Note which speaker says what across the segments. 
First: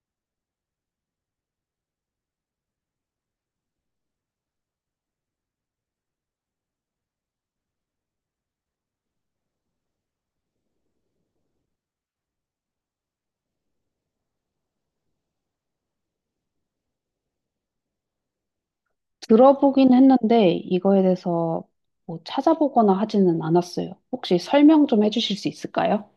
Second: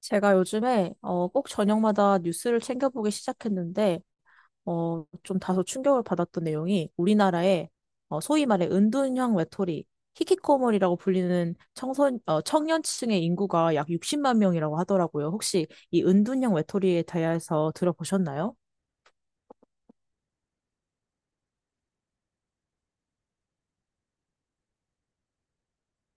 Speaker 1: 제가 요즘에 꼭 저녁마다 뉴스를 챙겨보기 시작했는데 좀 다소 충격을 받았던 내용이 우리나라의 소위 말해 은둔형 외톨이 히키코모리라고 불리는 청년층의 인구가 약 60만 명이라고 하더라고요. 혹시 이 은둔형 외톨이에 대해서 들어보셨나요?
Speaker 2: 들어보긴 했는데 이거에 대해서 뭐 찾아보거나 하지는 않았어요. 혹시 설명 좀 해주실 수 있을까요?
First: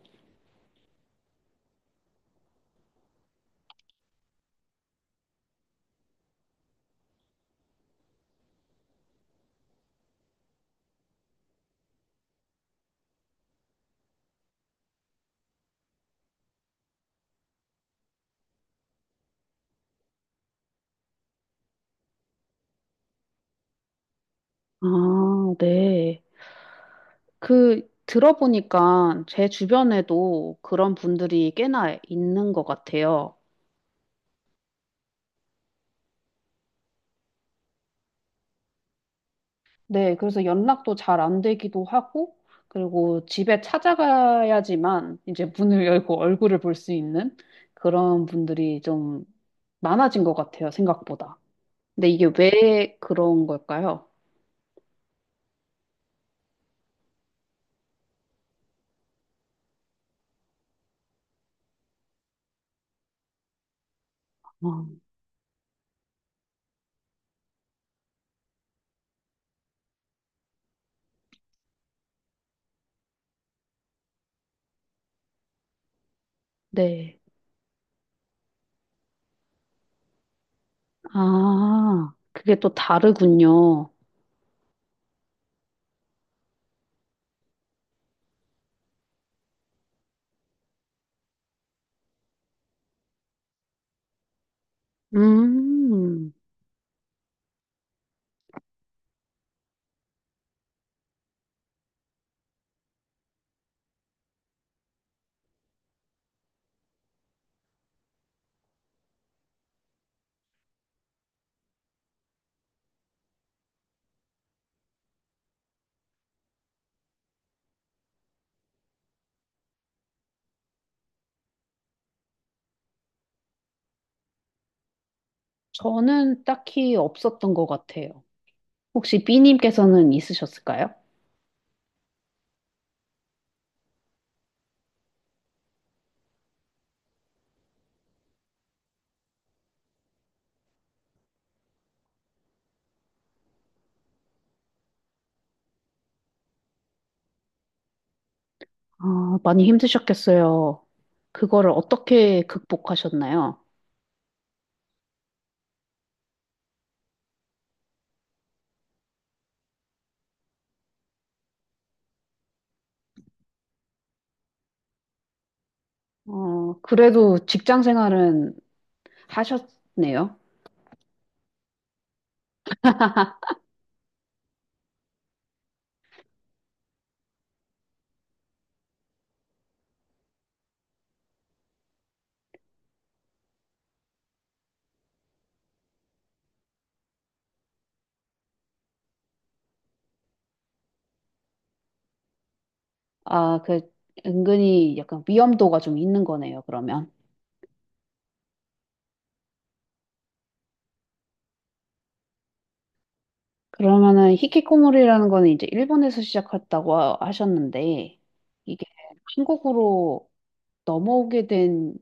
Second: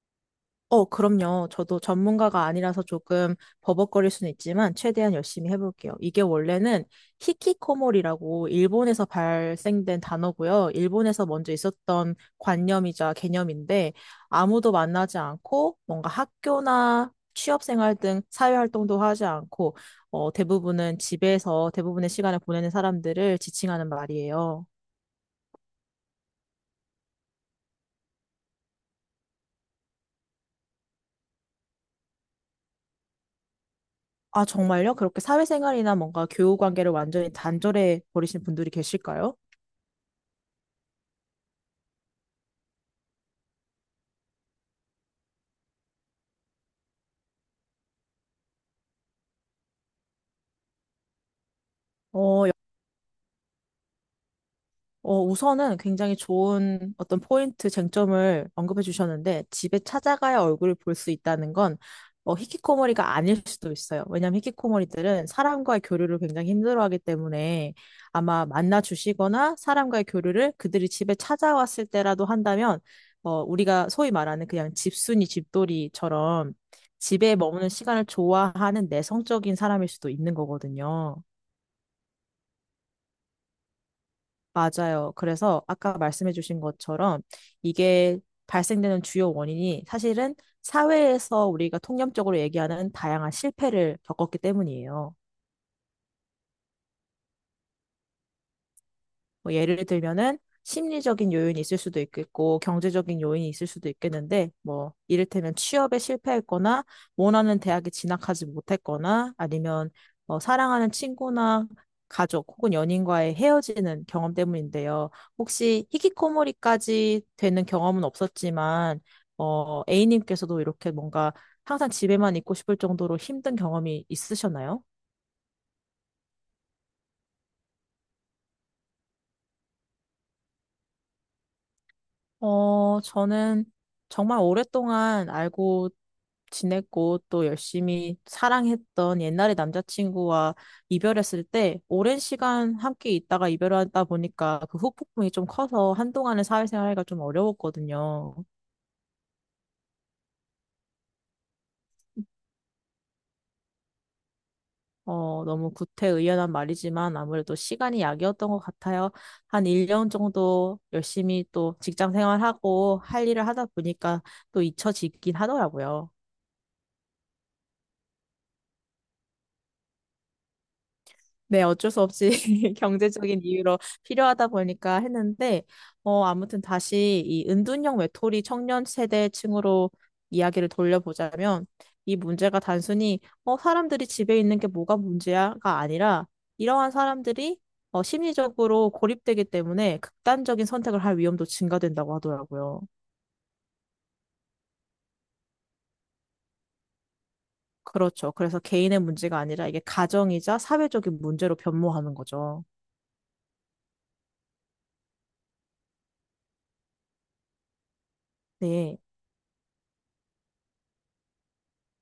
Speaker 1: 그럼요. 저도 전문가가 아니라서 조금 버벅거릴 수는 있지만 최대한 열심히 해볼게요. 이게 원래는 히키코모리라고 일본에서 발생된 단어고요. 일본에서 먼저 있었던 관념이자 개념인데 아무도 만나지 않고 뭔가 학교나 취업생활 등 사회활동도 하지 않고 대부분은 집에서 대부분의 시간을 보내는 사람들을 지칭하는 말이에요.
Speaker 2: 아, 네. 그 들어보니까 제 주변에도 그런 분들이 꽤나 있는 것 같아요.
Speaker 1: 아, 정말요? 그렇게 사회생활이나 뭔가 교우 관계를 완전히 단절해 버리신 분들이 계실까요?
Speaker 2: 네, 그래서 연락도 잘 안 되기도 하고, 그리고 집에 찾아가야지만 이제 문을 열고 얼굴을 볼 수 있는 그런 분들이 좀 많아진 것 같아요, 생각보다. 근데 이게
Speaker 1: 어,
Speaker 2: 왜 그런 걸까요?
Speaker 1: 우선은 굉장히 좋은 어떤 포인트 쟁점을 언급해 주셨는데 집에 찾아가야 얼굴을 볼 수 있다는 건 히키코모리가 아닐 수도 있어요. 왜냐하면 히키코모리들은 사람과의 교류를 굉장히 힘들어하기 때문에 아마 만나 주시거나 사람과의 교류를 그들이 집에 찾아왔을 때라도 한다면 우리가 소위 말하는 그냥 집순이 집돌이처럼
Speaker 2: 네.
Speaker 1: 집에 머무는 시간을 좋아하는 내성적인 사람일 수도 있는 거거든요.
Speaker 2: 아, 그게 또 다르군요.
Speaker 1: 맞아요. 그래서 아까 말씀해주신 것처럼 이게 발생되는 주요 원인이 사실은 사회에서 우리가 통념적으로 얘기하는 다양한 실패를 겪었기 때문이에요.
Speaker 2: 음,
Speaker 1: 뭐 예를 들면은 심리적인 요인이 있을 수도 있겠고 경제적인 요인이 있을 수도 있겠는데 뭐 이를테면 취업에 실패했거나 원하는 대학에 진학하지 못했거나 아니면 사랑하는 친구나 가족 혹은 연인과의 헤어지는 경험 때문인데요. 혹시 히키코모리까지 되는 경험은 없었지만 A님께서도 이렇게 뭔가 항상 집에만 있고 싶을 정도로 힘든 경험이 있으셨나요?
Speaker 2: 저는 딱히 없었던 것 같아요. 혹시 B님께서는 있으셨을까요?
Speaker 1: 저는 정말 오랫동안 알고 지냈고 또 열심히 사랑했던 옛날의 남자친구와 이별했을 때 오랜 시간 함께 있다가 이별하다 보니까 그 후폭풍이 좀 커서 한동안은 사회생활가 좀 어려웠거든요.
Speaker 2: 아, 많이 힘드셨겠어요. 그거를 어떻게 극복하셨나요?
Speaker 1: 너무 구태의연한 말이지만 아무래도 시간이 약이었던 것 같아요. 한 1년 정도 열심히 또 직장 생활하고 할 일을 하다 보니까 또 잊혀지긴 하더라고요.
Speaker 2: 그래도 직장 생활은 하셨네요.
Speaker 1: 네, 어쩔 수 없이 경제적인 이유로 필요하다 보니까 했는데, 아무튼 다시 이 은둔형 외톨이 청년 세대층으로 이야기를 돌려보자면, 이 문제가 단순히, 사람들이 집에 있는 게 뭐가 문제야가 아니라, 이러한 사람들이, 심리적으로 고립되기 때문에 극단적인 선택을 할 위험도 증가된다고 하더라고요.
Speaker 2: 아, 그, 은근히 약간 위험도가 좀 있는 거네요, 그러면.
Speaker 1: 그렇죠. 그래서 개인의 문제가 아니라 이게 가정이자 사회적인 문제로 변모하는 거죠.
Speaker 2: 그러면은 히키코모리라는 거는 이제 일본에서 시작했다고 하셨는데, 이게
Speaker 1: 네.
Speaker 2: 한국으로 넘어오게 된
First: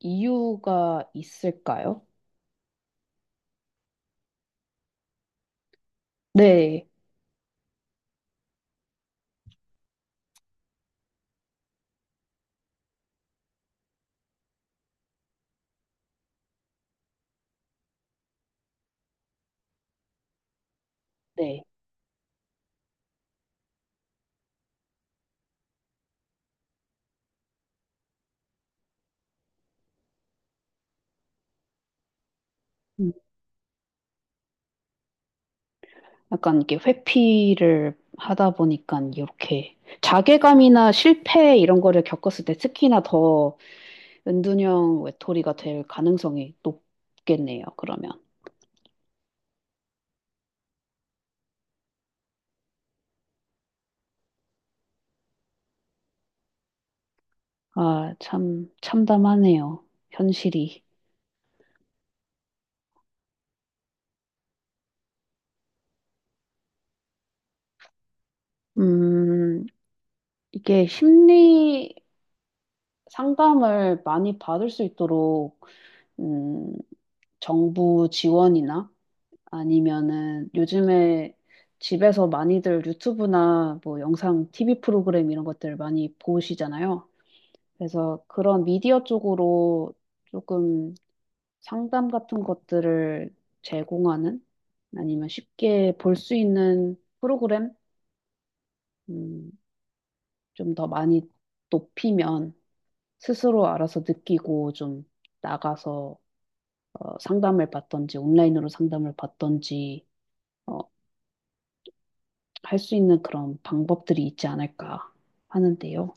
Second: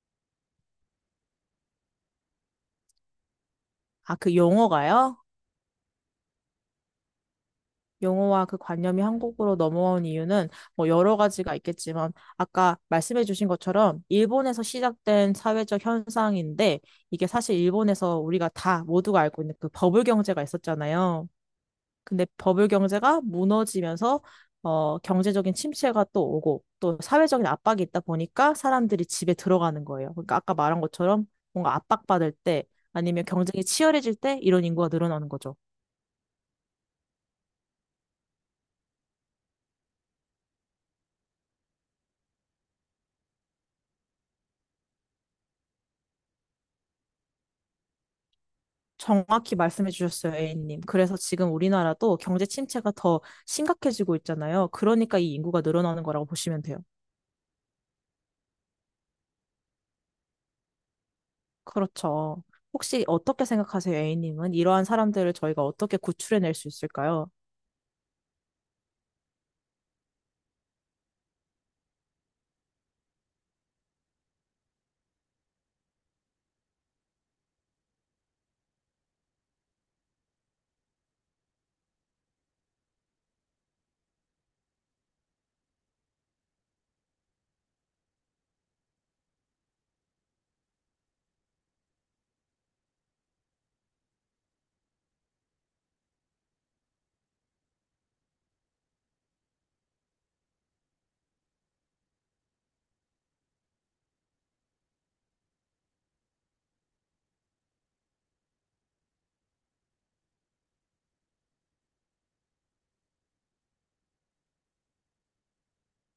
Speaker 2: 이유가 있을까요?
Speaker 1: 아, 그 용어가요?
Speaker 2: 네,
Speaker 1: 용어와 그 관념이 한국으로 넘어온 이유는 뭐 여러 가지가 있겠지만 아까 말씀해 주신 것처럼 일본에서 시작된 사회적 현상인데 이게 사실 일본에서 우리가 다 모두가 알고 있는 그 버블 경제가 있었잖아요.
Speaker 2: 네.
Speaker 1: 근데 버블 경제가 무너지면서 경제적인 침체가 또 오고 또 사회적인 압박이 있다 보니까 사람들이 집에 들어가는 거예요. 그러니까 아까 말한 것처럼 뭔가 압박받을 때
Speaker 2: 음,
Speaker 1: 아니면 경쟁이 치열해질 때 이런 인구가 늘어나는 거죠.
Speaker 2: 약간 이게 회피를 하다 보니까 이렇게 자괴감이나 실패 이런 거를 겪었을 때 특히나 더 은둔형 외톨이가 될 가능성이 높겠네요, 그러면.
Speaker 1: 정확히 말씀해 주셨어요, A님. 그래서 지금 우리나라도 경제 침체가 더 심각해지고 있잖아요. 그러니까 이 인구가 늘어나는 거라고 보시면 돼요.
Speaker 2: 아, 참, 참담하네요. 현실이.
Speaker 1: 그렇죠. 혹시 어떻게 생각하세요, A님은? 이러한 사람들을 저희가 어떻게 구출해낼 수 있을까요?
Speaker 2: 음, 이게 심리 상담을 많이 받을 수 있도록, 음, 정부 지원이나 아니면은 요즘에 집에서 많이들 유튜브나 뭐 영상 TV 프로그램 이런 것들 많이 보시잖아요. 그래서 그런 미디어 쪽으로 조금 상담 같은 것들을 제공하는 아니면 쉽게 볼 수 있는 프로그램 음, 좀더 많이 높이면 스스로 알아서 느끼고 좀 나가서 상담을 받던지 온라인으로 상담을 받던지 어, 할 수 있는 그런 방법들이 있지 않을까 하는데요.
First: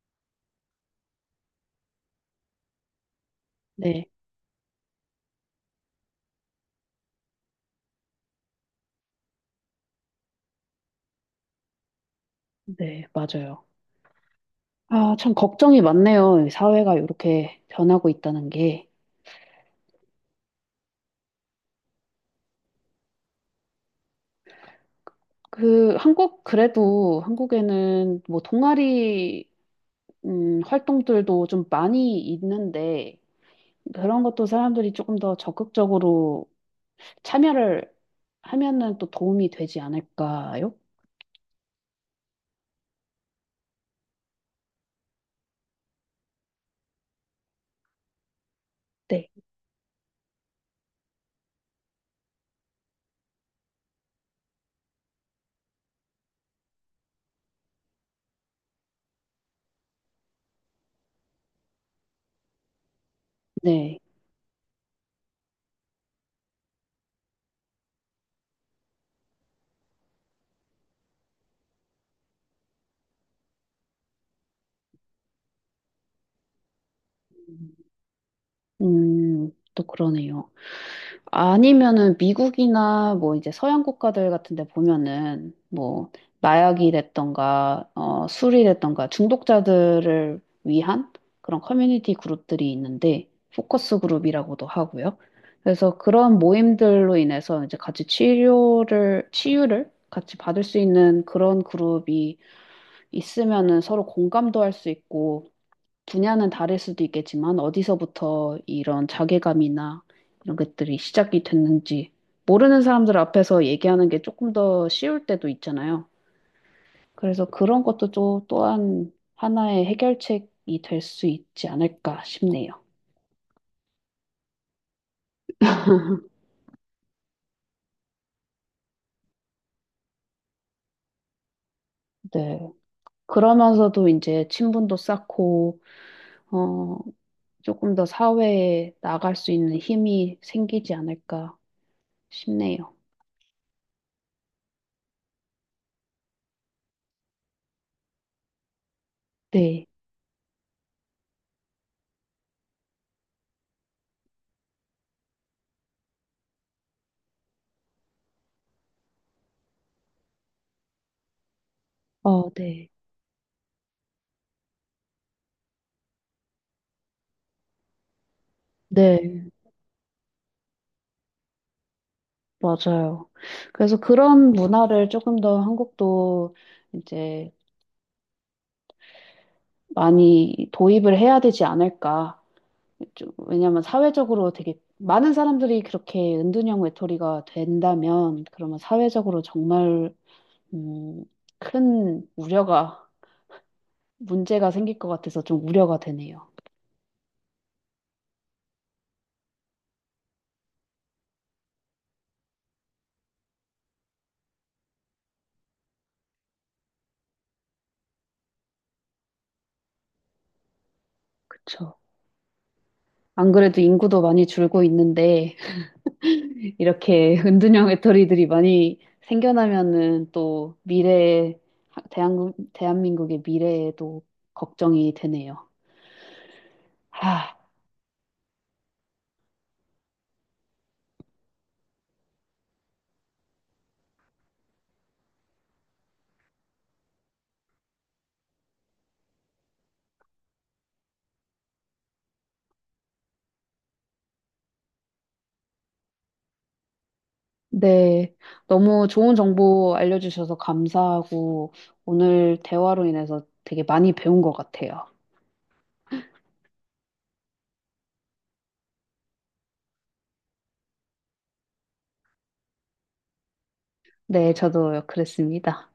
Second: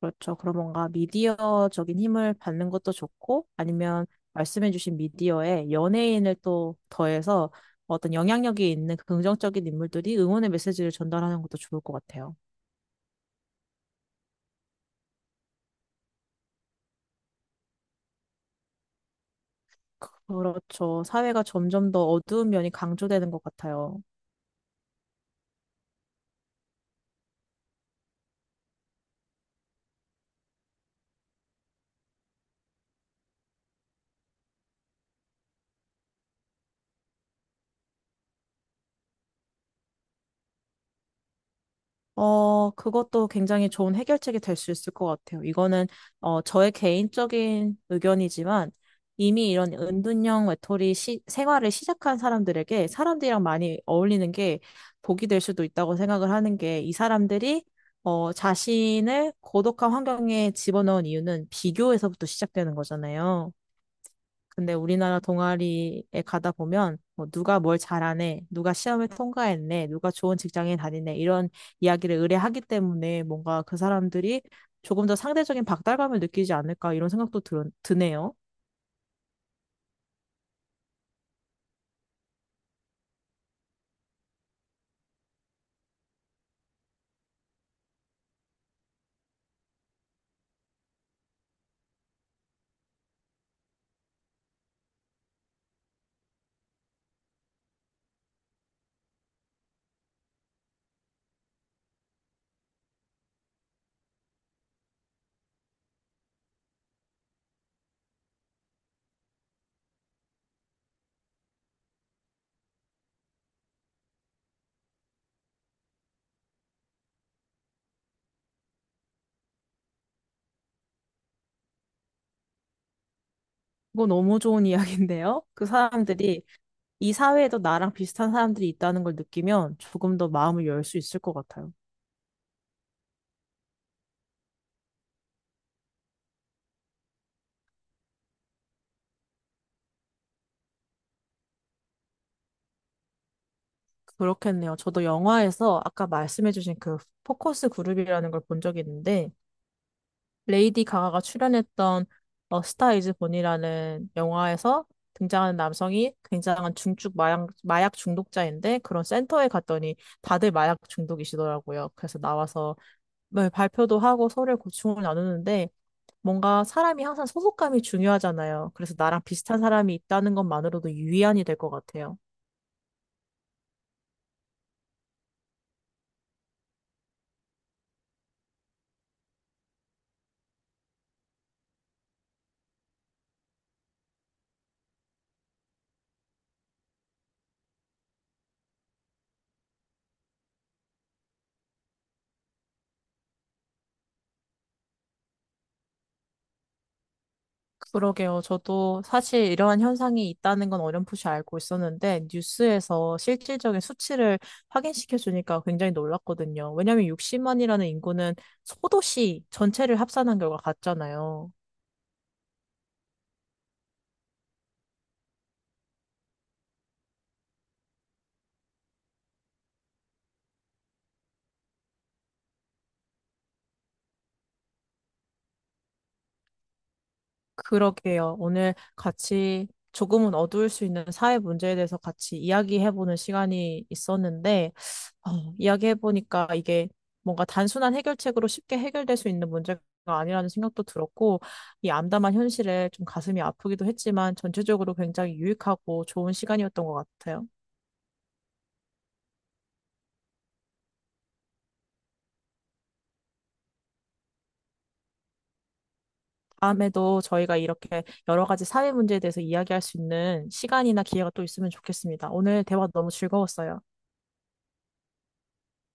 Speaker 1: 그렇죠. 그럼 뭔가 미디어적인 힘을 받는 것도 좋고, 아니면
Speaker 2: 네,
Speaker 1: 말씀해 주신 미디어에 연예인을 또 더해서 어떤 영향력이 있는 긍정적인 인물들이 응원의 메시지를 전달하는 것도 좋을 것 같아요.
Speaker 2: 네, 맞아요. 아, 참 걱정이 많네요. 이 사회가 이렇게 변하고 있다는 게.
Speaker 1: 그렇죠. 사회가 점점 더 어두운 면이 강조되는 것 같아요.
Speaker 2: 그, 한국, 그래도 한국에는 뭐 동아리, 활동들도 좀 많이 있는데, 그런 것도 사람들이 조금 더 적극적으로 참여를 하면은 또 도움이 되지 않을까요?
Speaker 1: 그것도 굉장히 좋은 해결책이 될 수 있을 것 같아요. 이거는, 저의 개인적인 의견이지만
Speaker 2: 네,
Speaker 1: 이미 이런 은둔형 외톨이 생활을 시작한 사람들에게 사람들이랑 많이 어울리는 게 복이 될 수도 있다고 생각을 하는 게 이 사람들이 자신을 고독한 환경에 집어넣은 이유는 비교에서부터 시작되는 거잖아요.
Speaker 2: 네.
Speaker 1: 근데 우리나라 동아리에 가다 보면 뭐 누가 뭘 잘하네, 누가 시험을 통과했네, 누가 좋은 직장에 다니네 이런 이야기를 의뢰하기 때문에 뭔가 그 사람들이 조금 더 상대적인 박달감을 느끼지 않을까 이런 생각도 드네요.
Speaker 2: 음, 또 그러네요. 아니면은 미국이나 뭐 이제 서양 국가들 같은 데 보면은 뭐 마약이랬던가 술이랬던가 중독자들을 위한 그런 커뮤니티 그룹들이 있는데 포커스 그룹이라고도 하고요. 그래서 그런 모임들로 인해서 이제 같이 치료를 치유를 같이 받을 수 있는 그런 그룹이 있으면은 서로 공감도 할 수 있고 분야는 다를 수도 있겠지만 어디서부터 이런 자괴감이나 이런 것들이 시작이 됐는지 모르는 사람들 앞에서 얘기하는 게 조금 더 쉬울 때도 있잖아요. 그래서 그런 것도 또 또한 하나의 해결책이 될 수 있지 않을까 싶네요.
Speaker 1: 이거 너무 좋은 이야기인데요. 그 사람들이 이 사회에도 나랑 비슷한 사람들이 있다는 걸 느끼면 조금 더 마음을 열 수 있을 것 같아요.
Speaker 2: 네. 그러면서도 이제 친분도 쌓고 어, 조금 더 사회에 나갈 수 있는 힘이 생기지 않을까 싶네요.
Speaker 1: 그렇겠네요. 저도 영화에서 아까 말씀해주신 그 포커스 그룹이라는 걸 본 적이 있는데
Speaker 2: 네.
Speaker 1: 레이디 가가가 출연했던 스타 이즈 본이라는 영화에서 등장하는 남성이 굉장한 중증 마약 중독자인데 그런 센터에 갔더니 다들 마약 중독이시더라고요. 그래서
Speaker 2: 어,
Speaker 1: 나와서
Speaker 2: 네.
Speaker 1: 네, 발표도 하고 서로의 고충을 나누는데 뭔가 사람이 항상 소속감이 중요하잖아요. 그래서 나랑
Speaker 2: 네.
Speaker 1: 비슷한 사람이 있다는 것만으로도 유의안이 될 것 같아요.
Speaker 2: 맞아요. 그래서 그런 문화를 조금 더 한국도 이제 많이 도입을 해야 되지 않을까. 좀- 왜냐면 사회적으로 되게 많은 사람들이 그렇게 은둔형 외톨이가 된다면 그러면 사회적으로 정말 음, 큰 우려가 문제가 생길 것 같아서 좀 우려가 되네요.
Speaker 1: 그러게요. 저도 사실 이러한 현상이 있다는 건 어렴풋이 알고 있었는데, 뉴스에서 실질적인 수치를 확인시켜 주니까 굉장히 놀랐거든요. 왜냐하면 60만이라는 인구는 소도시 전체를 합산한 결과 같잖아요.
Speaker 2: 그쵸. 안 그래도 인구도 많이 줄고 있는데 이렇게 은둔형 외톨이들이 많이 생겨나면은 또 미래에, 대한민국, 대한민국의 미래에도 걱정이 되네요. 아,
Speaker 1: 그러게요. 오늘 같이 조금은 어두울 수 있는 사회 문제에 대해서 같이 이야기해보는 시간이 있었는데, 어, 이야기해보니까 이게 뭔가 단순한 해결책으로 쉽게 해결될 수 있는 문제가 아니라는 생각도 들었고, 이 암담한 현실에 좀 가슴이 아프기도 했지만, 전체적으로 굉장히 유익하고 좋은 시간이었던 것 같아요.
Speaker 2: 네. 너무 좋은 정보 알려주셔서 감사하고 오늘 대화로 인해서 되게 많이 배운 것 같아요.
Speaker 1: 다음에도 저희가 이렇게 여러 가지 사회 문제에 대해서 이야기할 수 있는 시간이나 기회가 또 있으면 좋겠습니다. 오늘 대화 너무 즐거웠어요.
Speaker 2: 네, 저도 그랬습니다.